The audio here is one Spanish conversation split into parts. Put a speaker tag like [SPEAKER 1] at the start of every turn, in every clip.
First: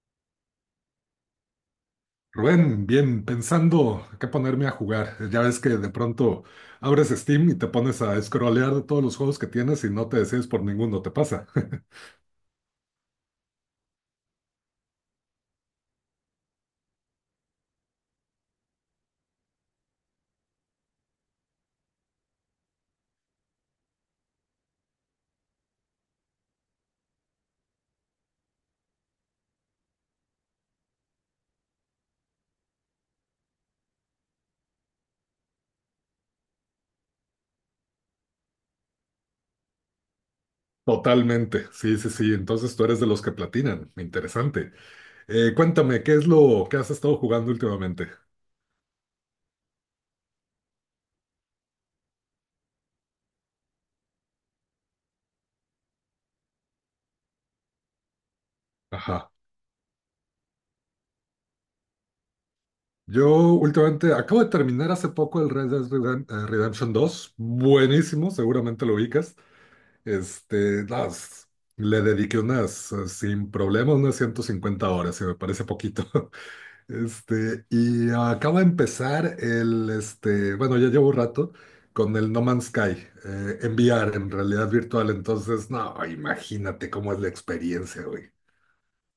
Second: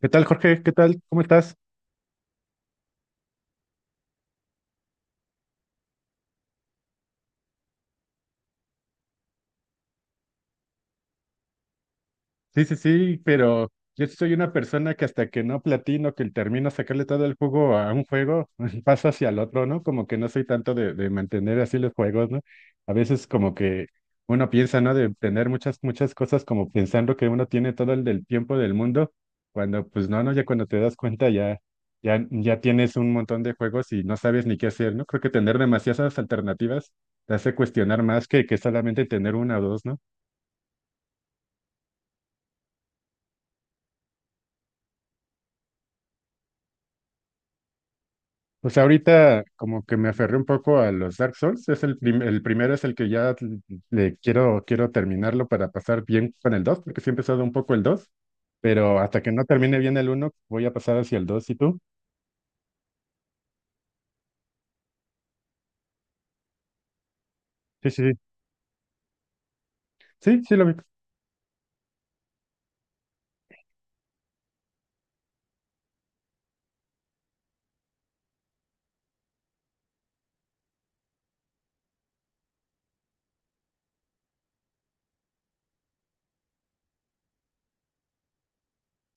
[SPEAKER 1] ¿Qué tal, Jorge? ¿Qué tal? ¿Cómo estás?
[SPEAKER 2] Rubén, bien, pensando qué ponerme a jugar. Ya ves que de pronto abres Steam y te pones a scrollear de todos los juegos que tienes y no te decides por ninguno, ¿te pasa?
[SPEAKER 1] Sí, sí, sí, pero yo soy una persona que hasta que no platino, que termino sacarle todo el jugo a un juego, paso hacia el otro, ¿no? Como que no soy tanto de mantener así los juegos, ¿no? A veces como que uno piensa, ¿no? De tener muchas, muchas cosas como pensando que uno tiene todo el del tiempo del mundo, cuando pues no, no, ya cuando te das cuenta ya, ya, ya tienes un montón de juegos y no sabes ni qué hacer, ¿no? Creo que tener demasiadas alternativas te hace cuestionar más que solamente tener una o dos, ¿no?
[SPEAKER 2] Totalmente, sí, sí, sí. Entonces tú eres de los que platinan. Interesante. Cuéntame, ¿qué es lo que has estado jugando últimamente?
[SPEAKER 1] Pues ahorita como que me aferré un poco a los Dark Souls. Es el primero es el que ya le quiero terminarlo para pasar bien con el 2, porque sí he empezado un poco el 2, pero hasta que
[SPEAKER 2] Ajá.
[SPEAKER 1] no termine bien el uno voy a pasar hacia el 2. ¿Y tú?
[SPEAKER 2] Yo últimamente acabo de terminar hace poco el Redemption 2.
[SPEAKER 1] Sí, sí, sí.
[SPEAKER 2] Buenísimo, seguramente lo ubicas.
[SPEAKER 1] Sí, sí lo vi.
[SPEAKER 2] Este, las, Le dediqué unas sin problema, unas 150 horas, si me parece poquito. Y acabo de empezar el, bueno, ya llevo un rato con el No Man's Sky, en VR, en realidad virtual. Entonces, no, imagínate cómo es la experiencia, güey.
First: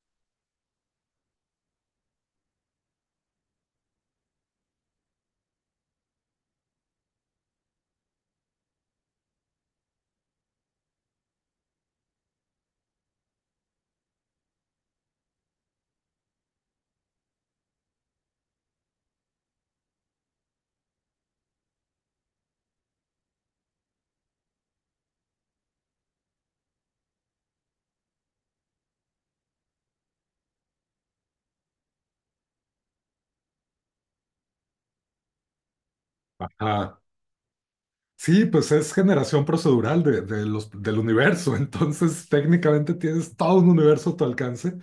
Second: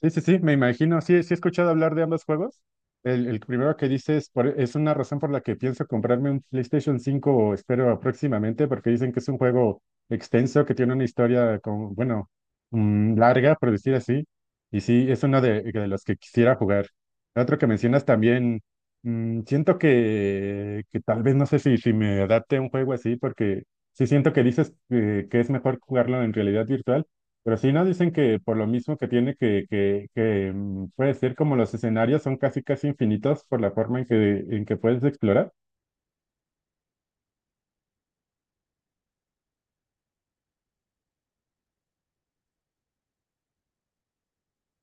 [SPEAKER 1] Sí, sí, sí, me imagino. Sí, sí he escuchado hablar de ambos juegos. El primero que dices es una razón por la que pienso comprarme un PlayStation 5 o espero próximamente, porque dicen que es un juego extenso, que tiene una historia con, bueno, larga, por decir así. Y sí, es uno de los que quisiera jugar. El otro que mencionas también, siento que tal vez no sé si me adapte a un juego así, porque sí siento que dices que es mejor jugarlo en realidad virtual. Pero sí nos dicen que por lo mismo que tiene que puede ser como los escenarios son casi casi infinitos por la forma en que puedes explorar.
[SPEAKER 2] Ajá. Sí, pues es generación procedural del universo, entonces técnicamente tienes todo un universo a tu alcance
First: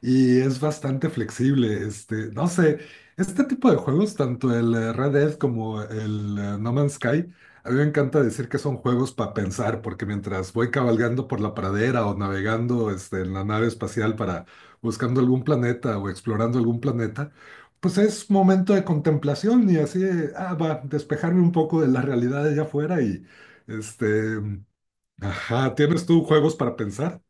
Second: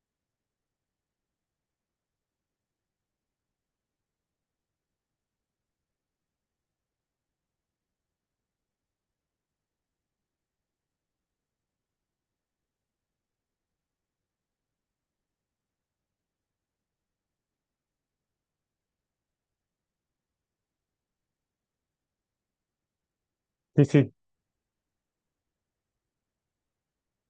[SPEAKER 2] y es bastante flexible. No sé, este tipo de juegos, tanto el Red Dead como el No Man's Sky, a mí me encanta decir que son juegos para pensar, porque mientras voy cabalgando por la pradera o navegando en la nave espacial para buscando algún planeta o explorando algún planeta, pues es momento de contemplación y así, ah, va, despejarme un poco de la realidad de allá afuera y,
[SPEAKER 1] Sí,
[SPEAKER 2] este,
[SPEAKER 1] sí.
[SPEAKER 2] ajá, ¿tienes tú juegos para pensar?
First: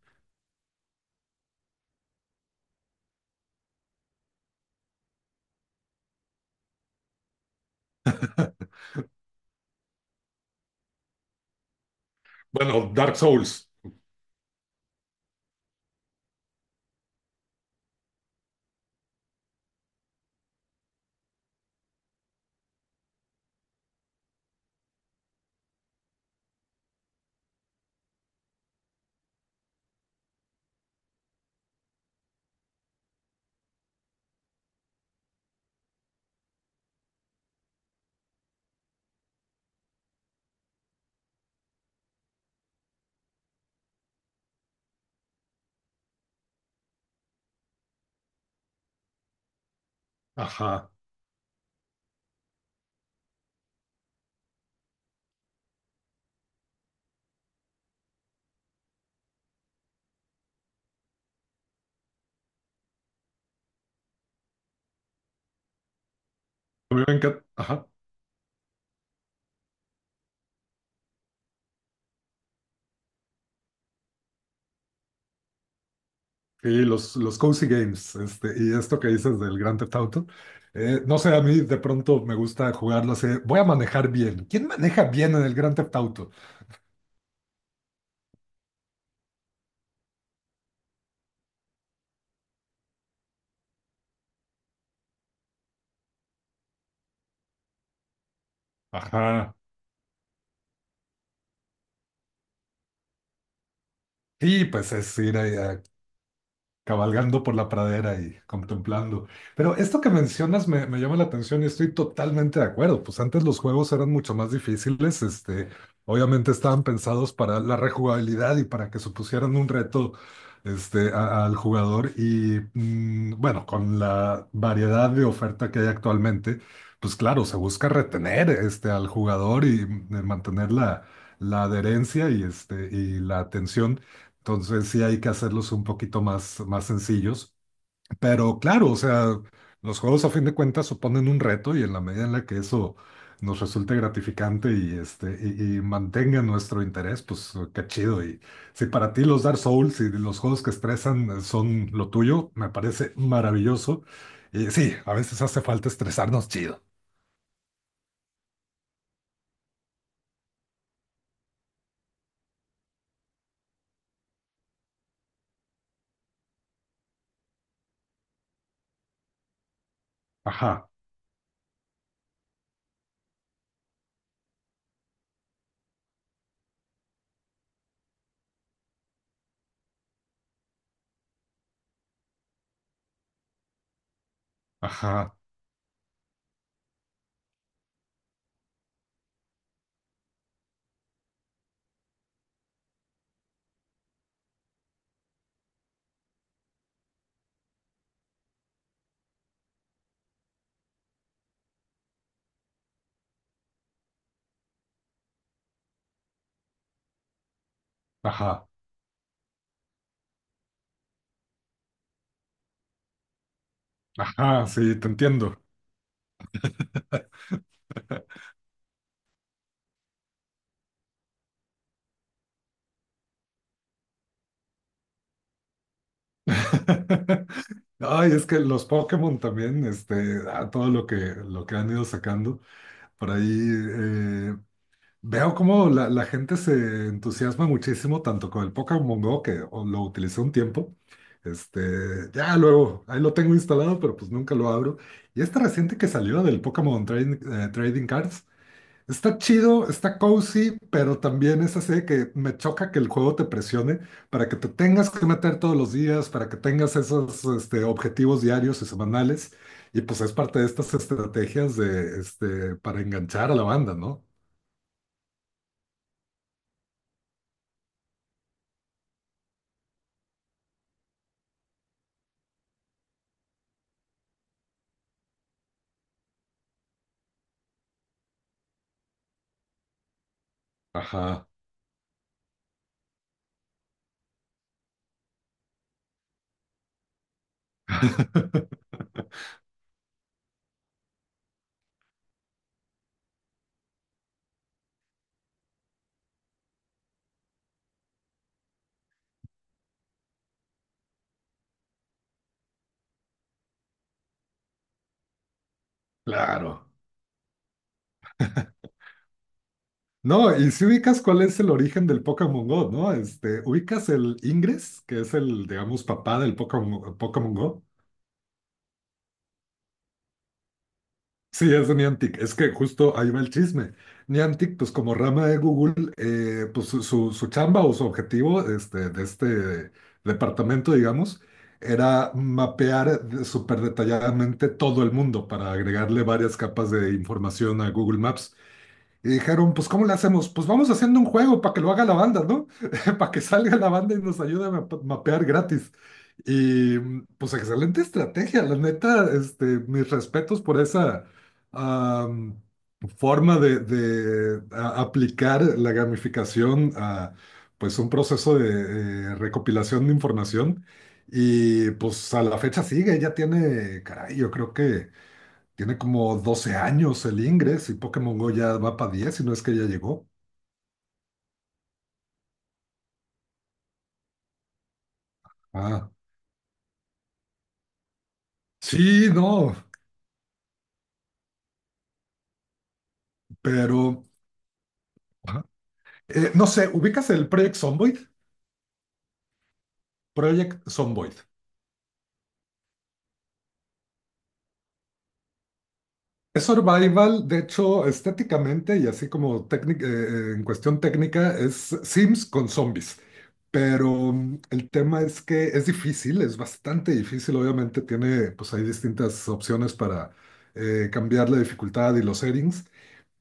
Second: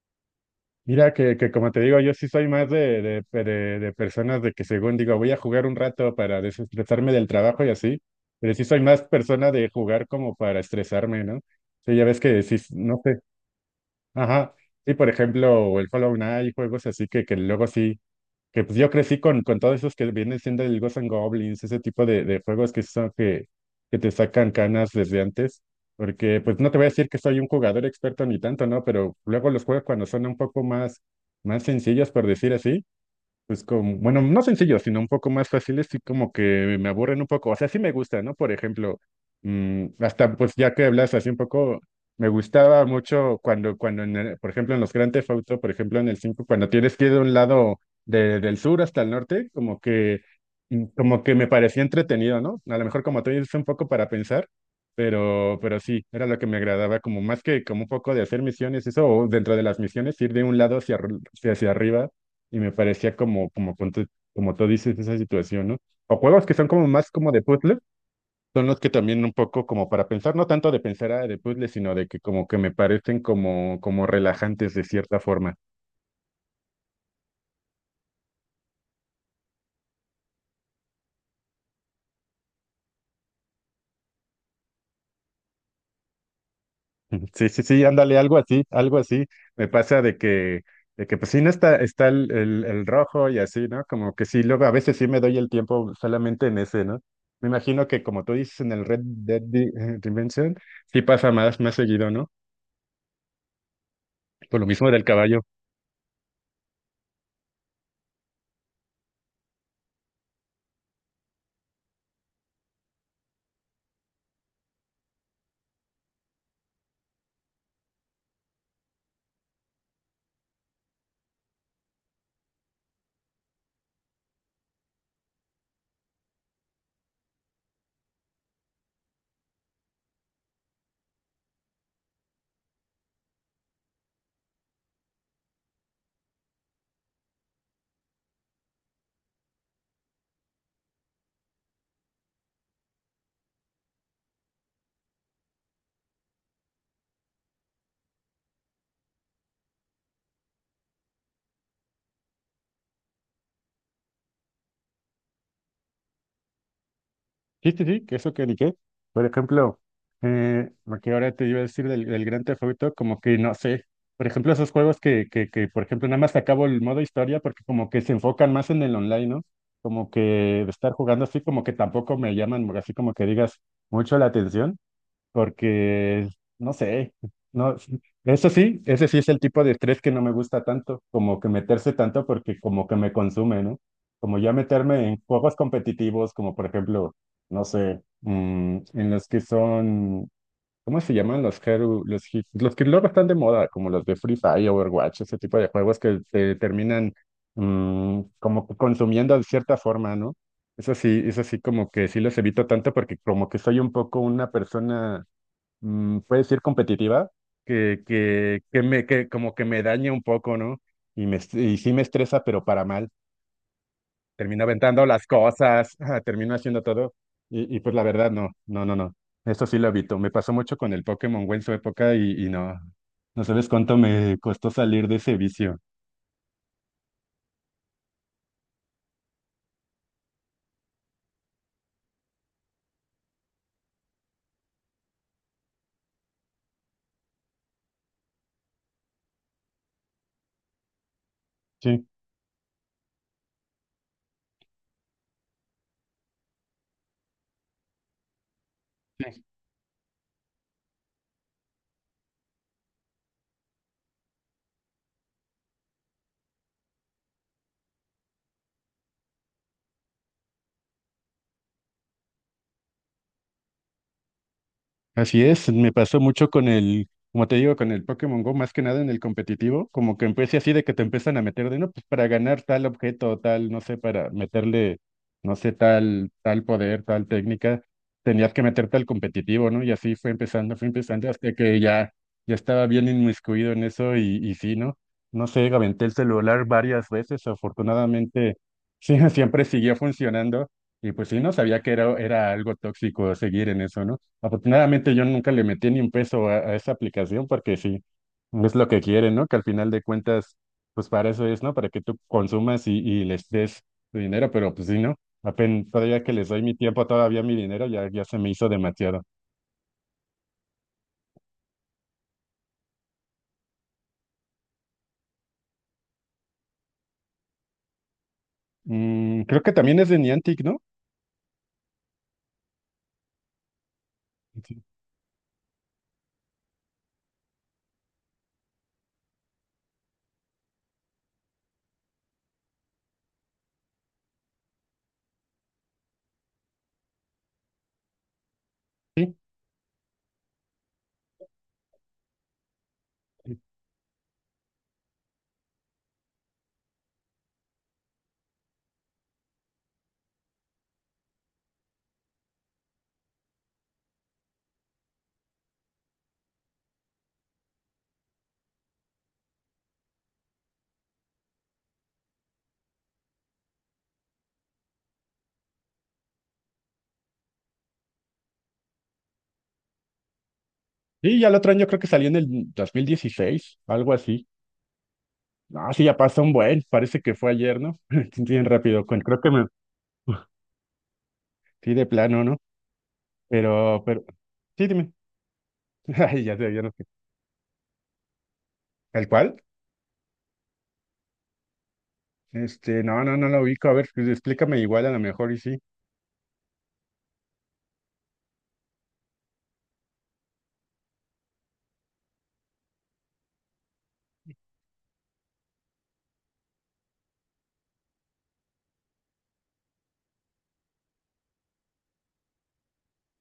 [SPEAKER 1] Mira que como te digo, yo sí soy más de personas de que según digo, voy a jugar un rato para desestresarme del trabajo y así, pero sí soy más persona de jugar como para estresarme, ¿no? Sí, ya ves que sí,
[SPEAKER 2] Bueno,
[SPEAKER 1] no
[SPEAKER 2] Dark
[SPEAKER 1] sé.
[SPEAKER 2] Souls,
[SPEAKER 1] Ajá. Sí, por ejemplo, el Hollow Knight, juegos así que luego sí. Que pues yo crecí con todos esos que vienen siendo el Ghosts and Goblins, ese tipo de juegos que son que te sacan canas desde antes, porque pues no te voy a decir que soy un jugador experto ni tanto, ¿no? Pero luego los juegos cuando son un poco más sencillos, por decir así, pues como, bueno, no sencillos, sino un poco más fáciles y como que me aburren un poco. O sea, sí me gusta, ¿no? Por ejemplo, hasta pues ya que hablas así un poco, me gustaba mucho cuando por ejemplo, en los Grand Theft Auto, por ejemplo, en el 5 cuando tienes que ir de un lado del sur hasta el norte, como que, mm,
[SPEAKER 2] ajá,
[SPEAKER 1] como que me parecía entretenido, ¿no? A lo mejor como tú dices, un poco para pensar, pero sí, era lo que me agradaba, como más que como un poco de hacer misiones, eso, o dentro de las misiones, ir de un lado hacia arriba y me parecía como, como, con como tú dices, esa situación, ¿no? O juegos que son como
[SPEAKER 2] a mí
[SPEAKER 1] más
[SPEAKER 2] me
[SPEAKER 1] como de
[SPEAKER 2] encanta,
[SPEAKER 1] puzzle,
[SPEAKER 2] ajá,
[SPEAKER 1] son los que también un poco como para pensar, no tanto de pensar de puzzle, sino de que como que me parecen como relajantes de cierta forma.
[SPEAKER 2] y los cozy games, y esto que dices del Grand Theft Auto, no sé, a mí de pronto me gusta jugarlo así, voy a manejar bien, ¿quién maneja bien en el Grand Theft Auto?
[SPEAKER 1] Sí, sí, sí, ándale, algo así, algo así. Me pasa de que pues sí, no está el, el rojo y así, ¿no? Como que sí, luego a veces sí me doy el tiempo solamente en ese, ¿no? Me imagino que como tú dices en el Red Dead
[SPEAKER 2] Ajá,
[SPEAKER 1] Redemption, sí pasa más seguido, ¿no? Por
[SPEAKER 2] y
[SPEAKER 1] lo mismo
[SPEAKER 2] pues
[SPEAKER 1] del
[SPEAKER 2] es ir
[SPEAKER 1] caballo.
[SPEAKER 2] a, cabalgando por la pradera y contemplando. Pero esto que mencionas me llama la atención y estoy totalmente de acuerdo. Pues antes los juegos eran mucho más difíciles, obviamente estaban pensados para la rejugabilidad y para que supusieran un reto, al jugador y bueno, con la variedad de oferta que hay actualmente, pues claro, se busca retener, al jugador y mantener la adherencia y, la atención entonces sí hay que hacerlos un poquito más, más sencillos. Pero claro, o sea, los juegos a fin de cuentas suponen un reto y en la medida en la que eso nos resulte gratificante y, este, y mantenga nuestro interés, pues qué chido. Y si para ti los Dark Souls y los juegos que estresan son lo tuyo, me parece maravilloso. Y sí, a veces hace falta estresarnos chido.
[SPEAKER 1] Sí, sí, sí, que eso que ni qué. Por ejemplo, lo que ahora te iba a decir del Gran Theft Auto, como que no sé. Por ejemplo, esos juegos que por ejemplo, nada más acabo el modo historia porque como que se enfocan más en el online, ¿no? Como que de
[SPEAKER 2] Ajá,
[SPEAKER 1] estar jugando así, como que tampoco me llaman, así como que digas mucho la atención porque, no sé, no, eso sí, ese sí es el tipo de estrés que no me gusta tanto, como que meterse tanto porque como que me consume, ¿no? Como ya meterme en
[SPEAKER 2] ajá,
[SPEAKER 1] juegos competitivos, como por ejemplo, no sé, en los que son, ¿cómo se llaman? Los, Hero- los, hi- los que luego están de moda, como los de Free Fire, Overwatch, ese tipo de juegos que te terminan como que consumiendo de cierta forma, ¿no? Eso sí, como que sí los evito tanto porque como que soy un poco una persona puede decir competitiva, que, que,
[SPEAKER 2] ajá,
[SPEAKER 1] que me, que como que me daña un poco, ¿no? Y sí me estresa, pero para mal. Termino
[SPEAKER 2] ajá, sí,
[SPEAKER 1] aventando
[SPEAKER 2] te
[SPEAKER 1] las
[SPEAKER 2] entiendo.
[SPEAKER 1] cosas, termino haciendo todo. Y pues la verdad, no, no, no, no. Eso sí lo evito. Me pasó mucho con el Pokémon Go en su época y no, no sabes cuánto me costó salir de ese vicio.
[SPEAKER 2] Ay, es que los Pokémon también, a todo lo que han ido sacando por ahí, veo cómo la gente se entusiasma muchísimo tanto con el Pokémon Go, que o- lo utilicé un tiempo, ya luego, ahí lo tengo instalado, pero pues nunca lo abro. Y este reciente que salió del Trading Cards, está chido, está cozy, pero también es así de que me choca que el juego te presione para que te tengas que meter todos los días, para que tengas esos objetivos diarios y semanales. Y pues es parte de estas estrategias para enganchar a la banda, ¿no?
[SPEAKER 1] Así es, me pasó mucho con el, como te digo, con el Pokémon Go, más que nada en el competitivo, como que empecé así de que te empiezan a meter de, no, pues para ganar tal objeto, tal, no sé, para meterle, no sé, tal poder, tal técnica, tenías que meterte al competitivo, ¿no? Y así fue empezando
[SPEAKER 2] Ajá.
[SPEAKER 1] hasta que ya, ya estaba bien inmiscuido en eso y sí, ¿no? No sé, aventé el celular varias veces, afortunadamente, sí, siempre siguió funcionando y pues sí, no sabía que era algo tóxico seguir en eso, ¿no? Afortunadamente yo nunca le metí ni un peso a esa aplicación porque sí, no es lo que quieren, ¿no? Que al final de cuentas, pues para eso es, ¿no? Para que tú consumas y les des tu dinero, pero pues sí, ¿no? Apenas todavía que les doy mi
[SPEAKER 2] Claro.
[SPEAKER 1] tiempo, todavía mi dinero, ya, ya se me hizo demasiado.
[SPEAKER 2] No, y si ubicas cuál es el origen del Pokémon Go, ¿no? Ubicas el Ingress, que es el, digamos, papá del Pokémon Go.
[SPEAKER 1] Creo que también es de Niantic, ¿no?
[SPEAKER 2] Sí, es de Niantic. Es que justo ahí va el chisme. Niantic,
[SPEAKER 1] Sí,
[SPEAKER 2] pues como rama de Google, pues su chamba o su objetivo este, de este departamento, digamos, era mapear de- súper detalladamente todo el mundo para agregarle varias capas de información a Google Maps. Y
[SPEAKER 1] sí.
[SPEAKER 2] dijeron, pues ¿cómo le hacemos? Pues vamos haciendo un juego para que lo haga la banda, ¿no? Para que salga la banda y nos ayude a map- mapear gratis. Pues excelente estrategia, la neta, mis respetos por esa am, forma de aplicar la gamificación a pues un proceso de recopilación de información. Y pues a la fecha sigue, ya tiene, caray, yo creo que... Tiene como 12 años el Ingress y Pokémon Go ya va para 10 si no es que ya llegó.
[SPEAKER 1] Sí, ya el otro año creo que salió en el 2016 algo así. Ah, sí,
[SPEAKER 2] Ah,
[SPEAKER 1] ya pasó un buen, parece que fue ayer, ¿no? Bien rápido,
[SPEAKER 2] sí,
[SPEAKER 1] creo que me...
[SPEAKER 2] no,
[SPEAKER 1] Sí, de plano, ¿no?
[SPEAKER 2] pero
[SPEAKER 1] Pero, sí, dime.
[SPEAKER 2] ajá.
[SPEAKER 1] Ay, ya
[SPEAKER 2] No
[SPEAKER 1] te
[SPEAKER 2] sé,
[SPEAKER 1] vieron.
[SPEAKER 2] ¿ubicas el Project Zomboid?
[SPEAKER 1] ¿El cual?
[SPEAKER 2] Project Zomboid.
[SPEAKER 1] Este, no, no, no lo ubico. A ver, pues, explícame igual a lo mejor y sí.
[SPEAKER 2] Es survival, de hecho, estéticamente y así como técnic- en cuestión técnica, es Sims con zombies. Pero el tema es que es difícil, es bastante difícil. Obviamente tiene, pues hay distintas opciones para cambiar la dificultad y los settings.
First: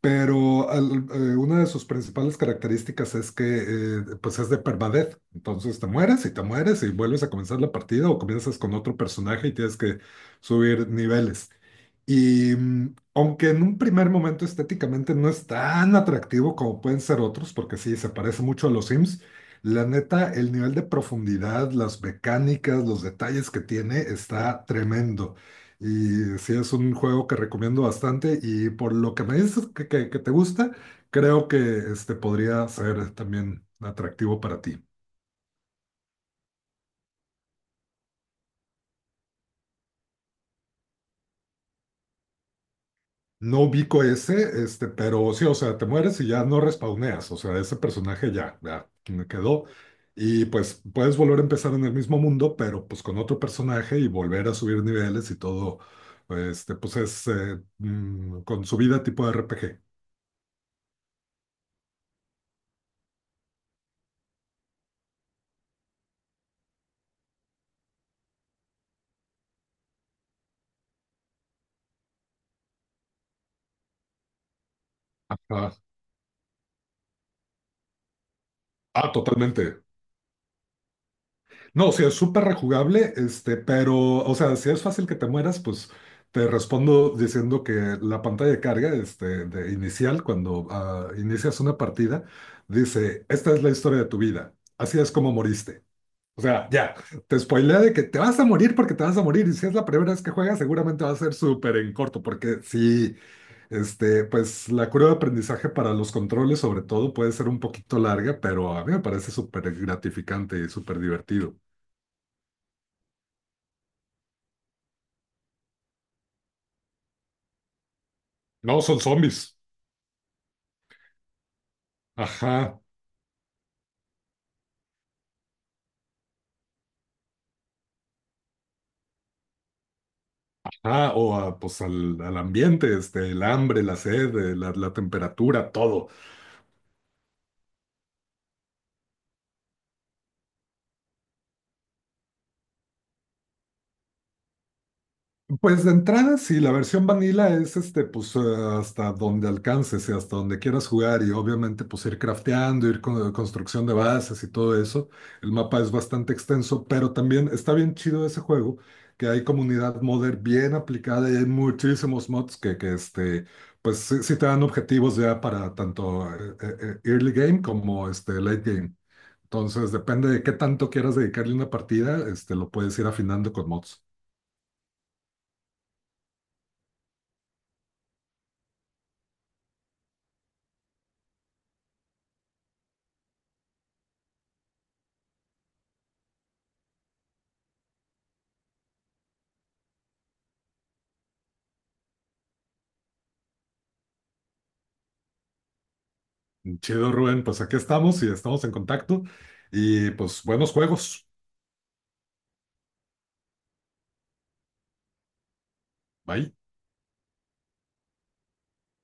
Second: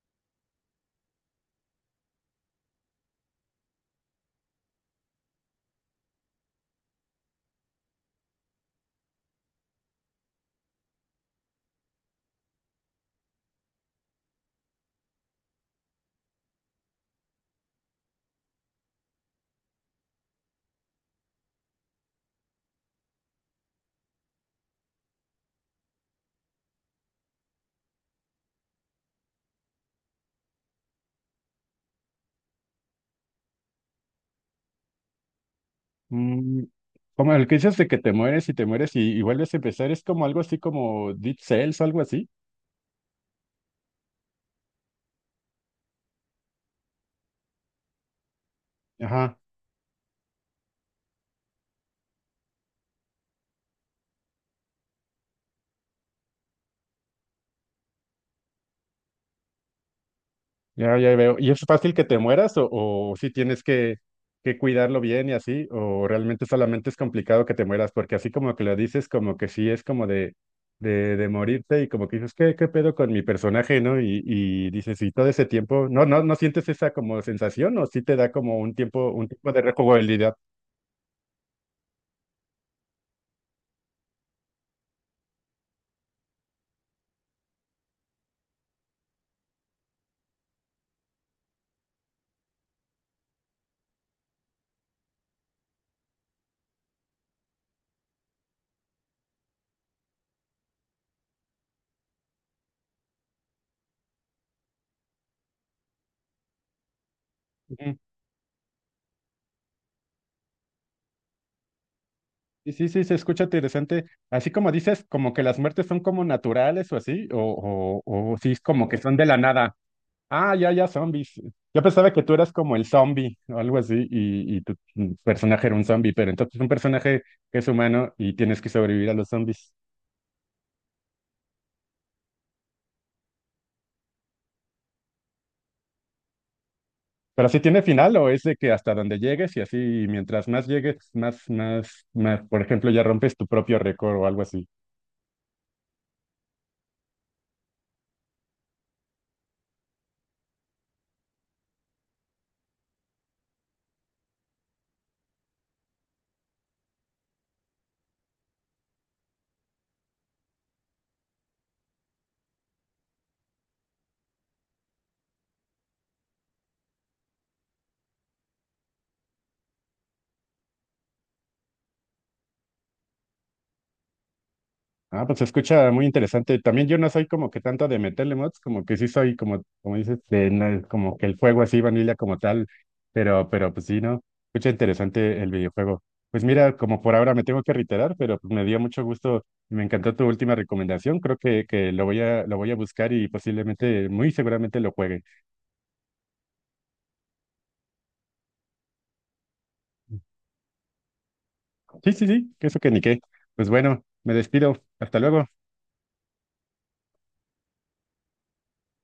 [SPEAKER 2] Pero una de sus principales características es que pues es de permadeath. Entonces te mueres y vuelves a comenzar la partida o comienzas con otro personaje y tienes que subir niveles. Y aunque en un primer momento estéticamente no es tan atractivo como pueden ser otros, porque sí, se parece mucho a los Sims, la neta, el nivel de profundidad, las mecánicas, los detalles que tiene está tremendo. Y sí, es un juego que recomiendo bastante y por lo que me dices que te gusta, creo que este podría ser también atractivo para ti.
[SPEAKER 1] Mm, Como el que dices de que te mueres y te mueres y vuelves a empezar, es como algo así como Deep Cells o algo así.
[SPEAKER 2] No ubico ese, pero sí, o sea, te mueres y ya no respawneas, o sea, ese personaje ya me
[SPEAKER 1] Ajá.
[SPEAKER 2] quedó. Y pues puedes volver a empezar en el mismo mundo, pero pues con otro personaje y volver a subir niveles y todo, pues es con su vida tipo RPG.
[SPEAKER 1] Ya, ya veo. ¿Y es fácil que te mueras o, si tienes que cuidarlo bien y así? ¿O realmente solamente es complicado que te mueras? Porque así como que lo dices, como que sí es como de morirte y como que dices, ¿qué pedo con mi personaje, ¿no? Y dices, y todo ese
[SPEAKER 2] Ajá.
[SPEAKER 1] tiempo, ¿no, no, no sientes esa como sensación o sí te da como un tiempo,
[SPEAKER 2] Ah,
[SPEAKER 1] un tiempo de
[SPEAKER 2] totalmente.
[SPEAKER 1] rejugabilidad?
[SPEAKER 2] No, o sea, es súper rejugable, pero, o sea, si es fácil que te mueras, pues te respondo diciendo que la pantalla de carga, de inicial, cuando ah, inicias una partida, dice, esta es la historia de tu vida, así es como moriste. O sea, ya, te spoilea de que te vas a morir porque te vas a morir, y si es la primera vez que juegas, seguramente va a ser súper en corto, porque sí, pues la curva de aprendizaje para los controles, sobre todo, puede ser un
[SPEAKER 1] Ujú.
[SPEAKER 2] poquito larga, pero a mí me parece súper gratificante y súper divertido.
[SPEAKER 1] Y sí, sí, se escucha interesante. Así como dices, como que las muertes son como naturales o así, o sí es
[SPEAKER 2] No,
[SPEAKER 1] como que
[SPEAKER 2] son
[SPEAKER 1] son de la
[SPEAKER 2] zombies.
[SPEAKER 1] nada. Ah, ya, ya, zombies. Yo pensaba que tú eras como
[SPEAKER 2] Ajá,
[SPEAKER 1] el zombie o algo así y tu personaje era un zombie, pero entonces es un personaje que es humano y tienes que sobrevivir a los zombies.
[SPEAKER 2] ajá, o a, pues al, al ambiente, el hambre, la sed, la, la temperatura, todo.
[SPEAKER 1] Pero si tiene final o es de que hasta donde llegues y así mientras más llegues, más, más, más, por ejemplo, ya rompes tu propio récord o algo así.
[SPEAKER 2] Pues de entrada, sí, la versión vanilla es hasta donde alcances y hasta donde quieras jugar y obviamente pues ir crafteando, ir con construcción de bases y todo eso. El mapa es bastante extenso, pero también está bien chido ese juego, que hay comunidad modder bien aplicada y hay muchísimos mods que pues sí, sí te dan objetivos ya para tanto early game como late game. Entonces, depende de qué tanto quieras dedicarle una partida, lo puedes ir afinando con mods.
[SPEAKER 1] Ah, pues se escucha muy interesante. También yo no soy como que tanto de meterle mods, como que sí soy como dices, como que el juego así, vanilla como tal, pero, pues sí, ¿no? Escucha interesante el videojuego. Pues mira, como por ahora me tengo que reiterar, pero pues me dio mucho gusto, me encantó tu última recomendación, creo que lo voy a buscar y posiblemente, muy seguramente lo juegue.
[SPEAKER 2] Chido, Rubén. Pues aquí estamos y estamos en contacto. Y pues buenos juegos.
[SPEAKER 1] Sí, sí, sí, que eso que ni qué. Pues bueno, me despido, hasta luego.
[SPEAKER 2] Bye.